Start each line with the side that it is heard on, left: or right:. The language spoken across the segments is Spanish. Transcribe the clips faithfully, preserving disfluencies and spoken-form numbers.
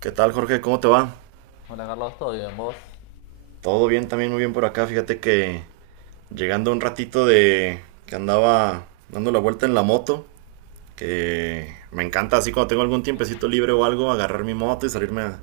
right: ¿Qué tal, Jorge? ¿Cómo te va?
left: Hola Carlos, ¿todo bien vos?
right: Todo bien, también muy bien por acá. Fíjate que llegando un ratito de que andaba dando la vuelta en la moto, que me encanta así cuando tengo algún tiempecito libre o algo, agarrar mi moto y salirme a,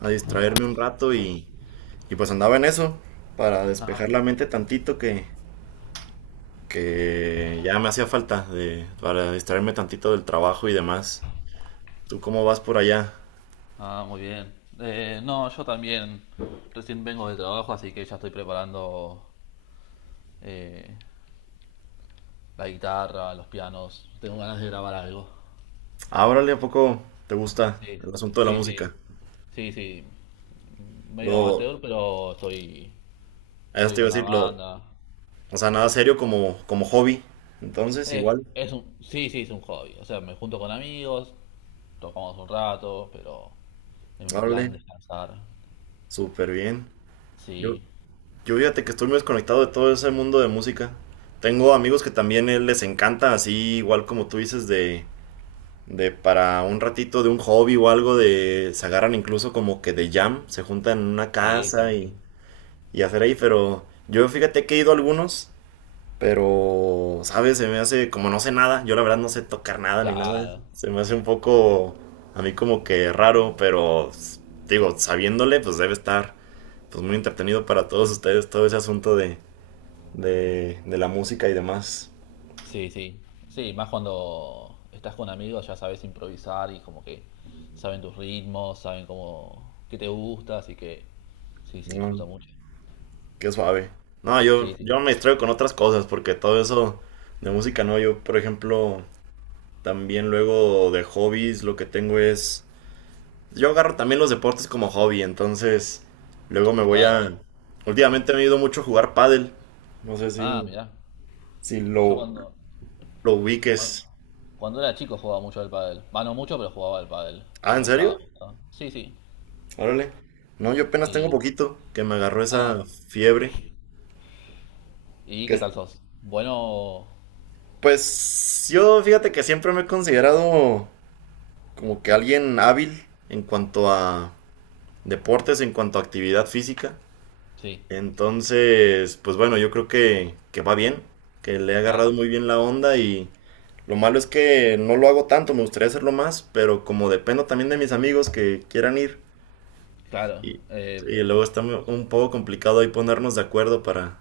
right: a distraerme un rato y, y pues andaba en eso para despejar la mente tantito que, que ya me hacía falta de, para distraerme tantito del trabajo y demás. ¿Tú cómo vas por allá?
left: Ah, muy bien. Eh, no, yo también recién vengo de trabajo, así que ya estoy preparando eh, la guitarra, los pianos. Tengo ganas de grabar algo.
right: Ábrale, ¿a poco te gusta
left: Sí,
right: el asunto de la
left: sí,
right: música?
left: sí. Sí, sí. Medio
right: Lo,
left: amateur, pero estoy,
right: Eso
left: estoy
right: te iba
left: con
right: a
left: una
right: decir, lo,
left: banda.
right: O sea, nada serio como, como, hobby. Entonces,
left: Es,
right: igual,
left: es un, sí, sí, es un hobby. O sea, me junto con amigos, tocamos un rato, pero en plan
right: órale,
left: descansar.
right: súper bien. Yo,
left: Sí,
right: yo fíjate que estoy muy desconectado de todo ese mundo de música. Tengo amigos que también eh, les encanta, así igual como tú dices, de, de para un ratito de un hobby o algo, de se agarran incluso como que de jam, se juntan en una
left: sí, sí,
right: casa y,
left: sí.
right: y hacer ahí, pero yo fíjate que he ido a algunos. Pero, ¿sabes? Se me hace, como no sé nada, yo la verdad no sé tocar nada ni nada,
left: Claro.
right: se me hace un poco, a mí como que raro, pero s- digo, sabiéndole, pues debe estar pues muy entretenido para todos ustedes todo ese asunto de, de, de la música y demás.
left: Sí, sí. Sí, más cuando estás con amigos ya sabes improvisar y como que saben tus ritmos, saben cómo, qué te gusta, así que sí, se disfruta
right: Mm,
left: mucho.
right: qué suave. No, yo,
left: Sí,
right: yo
left: sí.
right: me distraigo con otras cosas, porque todo eso de música no, yo, por ejemplo, también luego de hobbies lo que tengo es. Yo agarro también los deportes como hobby, entonces luego me voy
left: Claro, sí.
right: a. Últimamente me he ido mucho a jugar pádel. No sé
left: Ah,
right: si,
left: mirá.
right: si
left: Yo
right: lo,
left: cuando,
right: lo
left: cuando,
right: ubiques.
left: cuando era chico jugaba mucho al pádel. Va, no mucho, pero jugaba al pádel.
right: Ah,
left: Me
right: ¿en
left: gustaba,
right: serio?
left: me gustaba. Sí, sí.
right: Órale. No, yo apenas tengo
left: Y,
right: poquito que me agarró esa
left: ah,
right: fiebre.
left: ¿y
right: Que,
left: qué tal sos? Bueno,
right: pues yo fíjate que siempre me he considerado como que alguien hábil en cuanto a deportes, en cuanto a actividad física.
left: sí.
right: Entonces, pues bueno, yo creo que, que va bien, que le he agarrado
left: Ah,
right: muy bien la onda y lo malo es que no lo hago tanto, me gustaría hacerlo más, pero como dependo también de mis amigos que quieran ir,
left: claro.
right: y,
left: Eh,
right: y luego está mu- un poco complicado ahí ponernos de acuerdo para,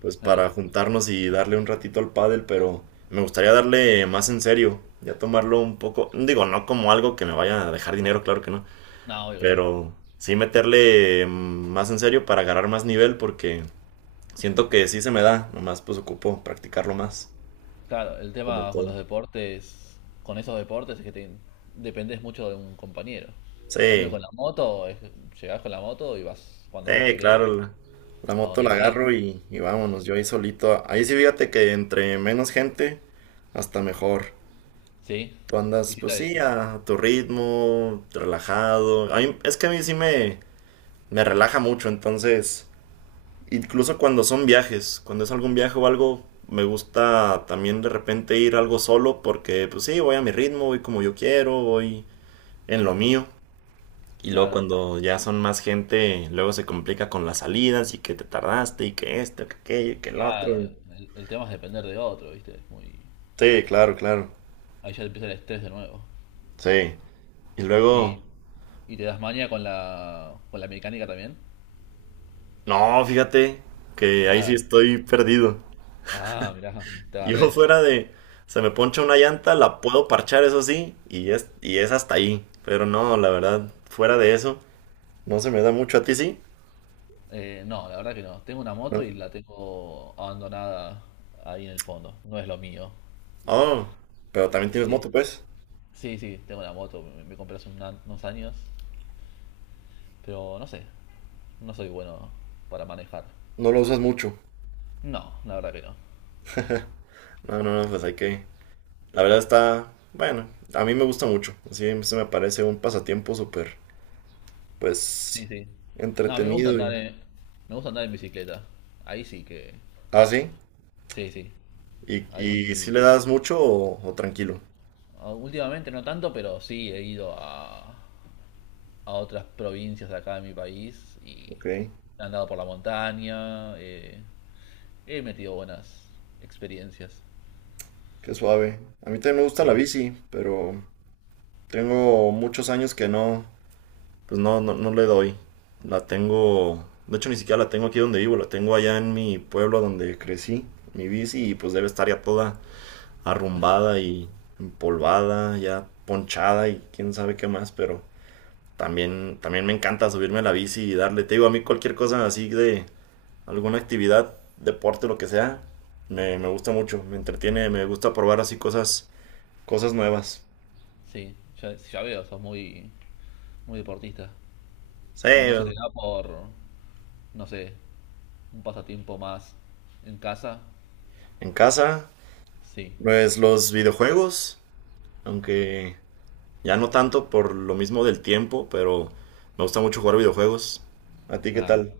right: pues,
left: claro.
right: para juntarnos y darle un ratito al pádel, pero me gustaría darle más en serio, ya tomarlo un poco, digo, no como algo que me vaya a dejar dinero, claro que no,
left: No, obvio que no.
right: pero sí meterle mm, más en serio para agarrar más nivel porque siento que sí se me da, nomás pues ocupo practicarlo más,
left: Claro, el
right: como
left: tema con
right: todo.
left: los deportes, con esos deportes es que te, dependés mucho de un compañero. En cambio con
right: Sí.
left: la moto, es, llegás con la moto y vas cuando vos
right: Eh, claro,
left: querés,
right: la, la
left: a
right: moto
left: donde
right: la
left: querés.
right: agarro y, y vámonos, yo ahí solito. Ahí sí, fíjate que entre menos gente, hasta mejor.
left: ¿Sí?
right: Tú andas,
left: ¿Viste?
right: pues
left: Ahí.
right: sí, a, a tu ritmo, relajado. A mí- es que a mí sí me, me relaja mucho, entonces, incluso cuando son viajes, cuando es algún viaje o algo, me gusta también de repente ir algo solo porque, pues sí, voy a mi ritmo, voy como yo quiero, voy en lo mío. Y luego
left: Claro,
right: cuando ya son más gente, luego se complica con las salidas y que te tardaste y que esto, que aquello, y que el otro.
left: claro.
right: y-
left: El, el tema es depender de otro, ¿viste? Es muy...
right: Sí, claro, claro.
left: Ahí ya empieza el estrés de nuevo.
right: Sí. Y
left: Y,
right: luego,
left: y te das maña con la, con la mecánica también.
right: no, fíjate que ahí sí
left: Nada.
right: estoy perdido.
left: Ah, mirá, te
right: Yo
left: agarré.
right: fuera de, se me poncha una llanta, la puedo parchar, eso sí, y es, y es hasta ahí. Pero no, la verdad, fuera de eso, no se me da mucho a ti, sí.
left: Eh, no, la verdad que no. Tengo una moto y
right: No.
left: la tengo abandonada ahí en el fondo. No es lo mío.
right: Oh, pero también tienes
left: Sí,
right: moto, pues.
left: sí, sí, tengo una moto. Me, me compré hace una- unos años. Pero no sé, no soy bueno para manejar.
right: No lo usas mucho.
left: No, la verdad que no.
right: No, no, no, pues hay que. La verdad está, bueno, a mí me gusta mucho. Así se me parece un pasatiempo súper, pues,
left: Sí, sí. No, a mí me gusta
right: entretenido
left: andar
right: y.
left: en, me gusta andar en bicicleta. Ahí sí que...
right: Ah, sí.
left: Sí, sí.
right: ¿Y, y si le
left: Ahí...
right: das mucho o, o tranquilo?
left: ah, últimamente no tanto, pero sí he ido a, a otras provincias de acá de mi país y
right: Ok,
left: he andado por la montaña. eh, He metido buenas experiencias.
right: qué suave. A mí también me gusta la
left: Sí,
right: bici, pero tengo muchos años que no, pues no, no, no le doy. La tengo, de hecho ni siquiera la tengo aquí donde vivo, la tengo allá en mi pueblo donde crecí, mi bici, y pues debe estar ya toda arrumbada y empolvada, ya ponchada y quién sabe qué más, pero también, también me encanta subirme a la bici y darle, te digo, a mí cualquier cosa así de alguna actividad, deporte, lo que sea, me, me gusta mucho, me entretiene, me gusta probar así cosas, cosas nuevas.
left: sí, ya, ya veo, sos muy, muy deportista.
right: Sí,
left: ¿Y no se
right: en
left: te da por, no sé, un pasatiempo más en casa?
right: casa,
left: Sí.
right: pues los videojuegos, aunque ya no tanto por lo mismo del tiempo, pero me gusta mucho jugar videojuegos. ¿A ti qué
left: Ah,
right: tal?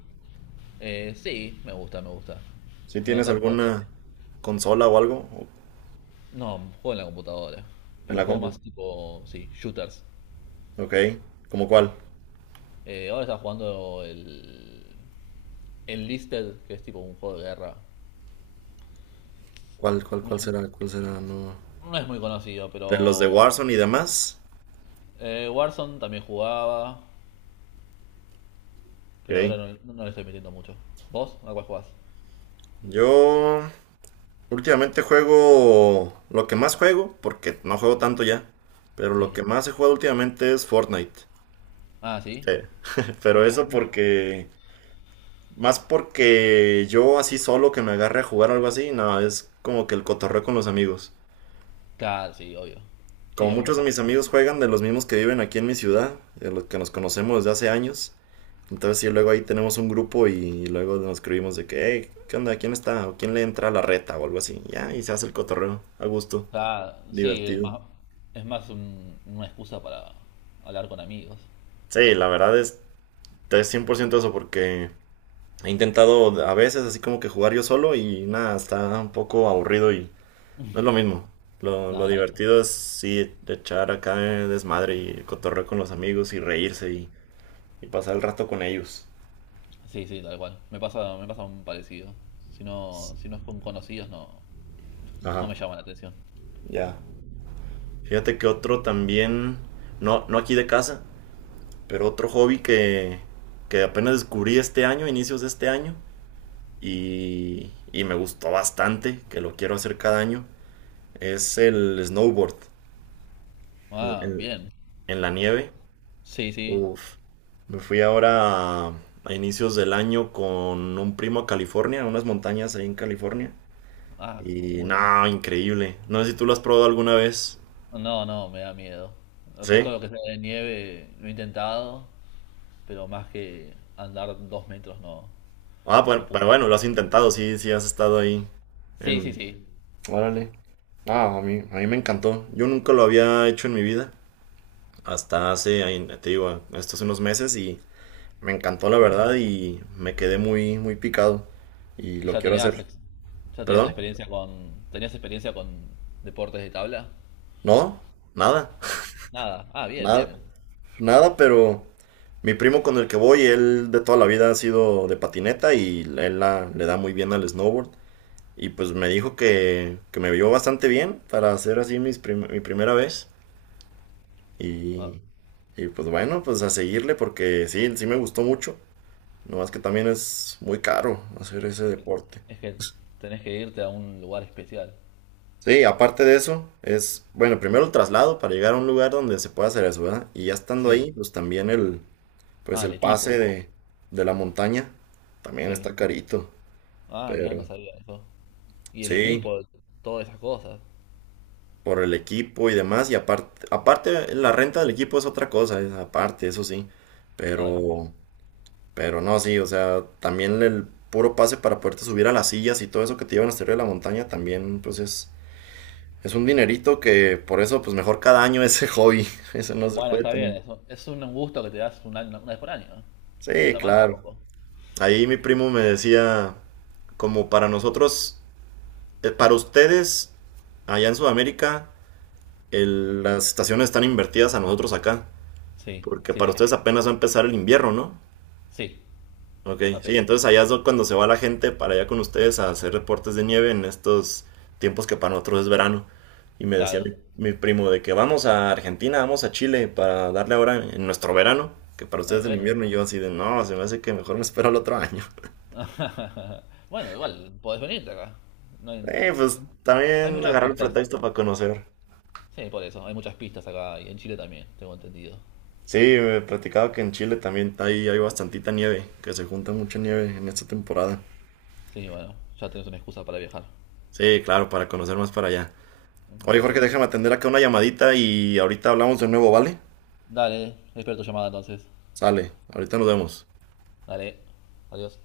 left: eh, sí, me gusta, me gusta.
right: ¿Si
left: No,
right: tienes
left: tam- también.
right: alguna consola o algo?
left: No, juego en la computadora.
right: En
left: Pero
right: la
left: juego
right: compu.
left: más tipo, sí, shooters.
right: Ok. ¿Cómo cuál?
left: Eh, ahora estaba jugando el, el Listed, que es tipo un juego de guerra.
right: ¿Cuál, cuál,
left: No
right: cuál
left: es,
right: será? ¿Cuál será? No.
left: no es muy conocido,
right: De los de Warzone
left: pero
right: y demás.
left: eh, Warzone también jugaba.
right: Ok.
left: Pero ahora no, no le estoy metiendo mucho. ¿Vos? ¿A cuál jugás?
right: Yo últimamente juego lo que más juego, porque no juego tanto ya, pero lo
left: Sí.
right: que más he jugado últimamente es Fortnite.
left: Ah, sí.
right: Eh,
left: Yo
right: Pero
left: nu-
right: eso
left: nunca.
right: porque, más porque yo así solo que me agarre a jugar algo así, no, es como que el cotorreo con los amigos.
left: Claro, sí, obvio. Sí,
right: Como
left: a mí me
right: muchos
left: pasó
right: de
left: lo
right: mis
left: mismo.
right: amigos juegan de los mismos que viven aquí en mi ciudad, de los que nos conocemos desde hace años. Entonces, sí, luego ahí tenemos un grupo y luego nos escribimos de que, hey, ¿qué onda? ¿Quién está? ¿O quién le entra a la reta? O algo así. Ya, y se hace el cotorreo a gusto,
left: O sea, sí, es
right: divertido.
left: más, es más un- una excusa para hablar con amigos.
right: Sí, la verdad es, es cien por ciento eso porque he intentado a veces así como que jugar yo solo y nada, está un poco aburrido y no es lo mismo. Lo, lo
left: No, no.
right: divertido es sí echar acá desmadre y cotorreo con los amigos y reírse y, y pasar el rato con ellos.
left: Sí, sí, tal cual. Me pasa, me pasa un parecido. Si no, si no es con conocidos, no, no
right: Ajá,
left: me llama la atención.
right: ya. Fíjate que otro también, no, no aquí de casa. Pero otro hobby que, que apenas descubrí este año, inicios de este año, y, y me gustó bastante, que lo quiero hacer cada año, es el snowboard, el-
left: Ah,
right: el-
left: bien.
right: en la nieve.
left: Sí, sí.
right: Uf, me fui ahora a, a inicios del año con un primo a California, a unas montañas ahí en California.
left: Ah,
right: Y
left: muy bien.
right: no, increíble. No sé si tú lo has probado alguna vez.
left: No, no, me da miedo. O sea,
right: ¿Sí?
left: todo lo que sea de nieve lo he intentado pero más que andar dos metros no,
right: Ah,
left: no
right: bueno, pero
left: pude.
right: bueno, lo has intentado, sí, sí has estado ahí
left: Sí, sí,
right: en.
left: sí.
right: Órale. Ah, a mí, a mí me encantó. Yo nunca lo había hecho en mi vida. Hasta hace, ahí, te digo, estos unos meses y me encantó la verdad y me quedé muy, muy picado. Y
left: Y
right: lo
left: ya
right: quiero
left: tenías,
right: hacer.
left: ex- ya tenías
right: ¿Perdón?
left: experiencia con, tenías experiencia con deportes de tabla.
right: No, nada,
left: Ah, nada. Ah, bien, bien,
right: nada,
left: bien.
right: nada, pero mi primo con el que voy, él de toda la vida ha sido de patineta y él la- le da muy bien al snowboard. Y pues me dijo que, que me vio bastante bien para hacer así mis prim- mi primera vez.
left: Ah,
right: Y, y pues bueno, pues a seguirle porque sí, sí me gustó mucho. Nomás que también es muy caro hacer ese
left: es que
right: deporte.
left: es que tenés que irte a un lugar especial.
right: Sí, aparte de eso, es, bueno, primero el traslado para llegar a un lugar donde se pueda hacer eso, ¿verdad? Y ya estando
left: Sí.
right: ahí, pues también el, pues
left: Ah, el
right: el pase
left: equipo.
right: de, de, la montaña también
left: Sí.
right: está carito.
left: Ah, mirá, no
right: Pero
left: sabía eso. Y el
right: sí,
left: equipo, todas esas cosas.
right: por el equipo y demás. Y aparte, aparte la renta del equipo es otra cosa, es aparte, eso sí.
left: Ay, muy...
right: Pero Pero no, sí, o sea, también el puro pase para poderte subir a las sillas y todo eso que te llevan hasta arriba de la montaña también, pues es, es un dinerito que por eso, pues mejor cada año ese hobby. Eso no se
left: Bueno,
right: puede
left: está bien,
right: tan.
left: eso. Es un gusto que te das una, una vez por año. No No
right: Sí,
left: está mal
right: claro.
left: tampoco.
right: Ahí mi primo me decía, como para nosotros, eh, para ustedes, allá en Sudamérica, el- las estaciones están invertidas a nosotros acá.
left: Sí,
right: Porque
left: sí,
right: para
left: sí.
right: ustedes apenas va a empezar el invierno, ¿no?
left: Sí,
right: Ok, sí,
left: apenas.
right: entonces allá es cuando se va la gente para allá con ustedes a hacer reportes de nieve en estos tiempos que para nosotros es verano. Y me decía
left: Claro.
right: mi, mi primo de que vamos a Argentina, vamos a Chile para darle ahora en nuestro verano, que para ustedes
left: Ay,
right: es el invierno.
left: bueno.
right: Y yo así de, no, se me hace que mejor me espero el otro año.
left: Bueno, igual, podés venirte acá. No hay,
right: Eh, pues
left: hay
right: también
left: muchas
right: agarrar el
left: pistas.
right: pretexto para conocer.
left: Sí, por eso, hay muchas pistas acá y en Chile también, tengo entendido.
right: Sí, me platicaba que en Chile también hay, hay bastantita nieve, que se junta mucha nieve en esta temporada.
left: Sí, bueno, ya tenés una excusa para viajar.
right: Sí, claro, para conocer más para allá. Oye, Jorge,
left: Perfecto.
right: déjame atender acá una llamadita y ahorita hablamos de nuevo, ¿vale?
left: Dale, espero tu llamada entonces.
right: Sale, ahorita nos vemos.
left: Dale, adiós.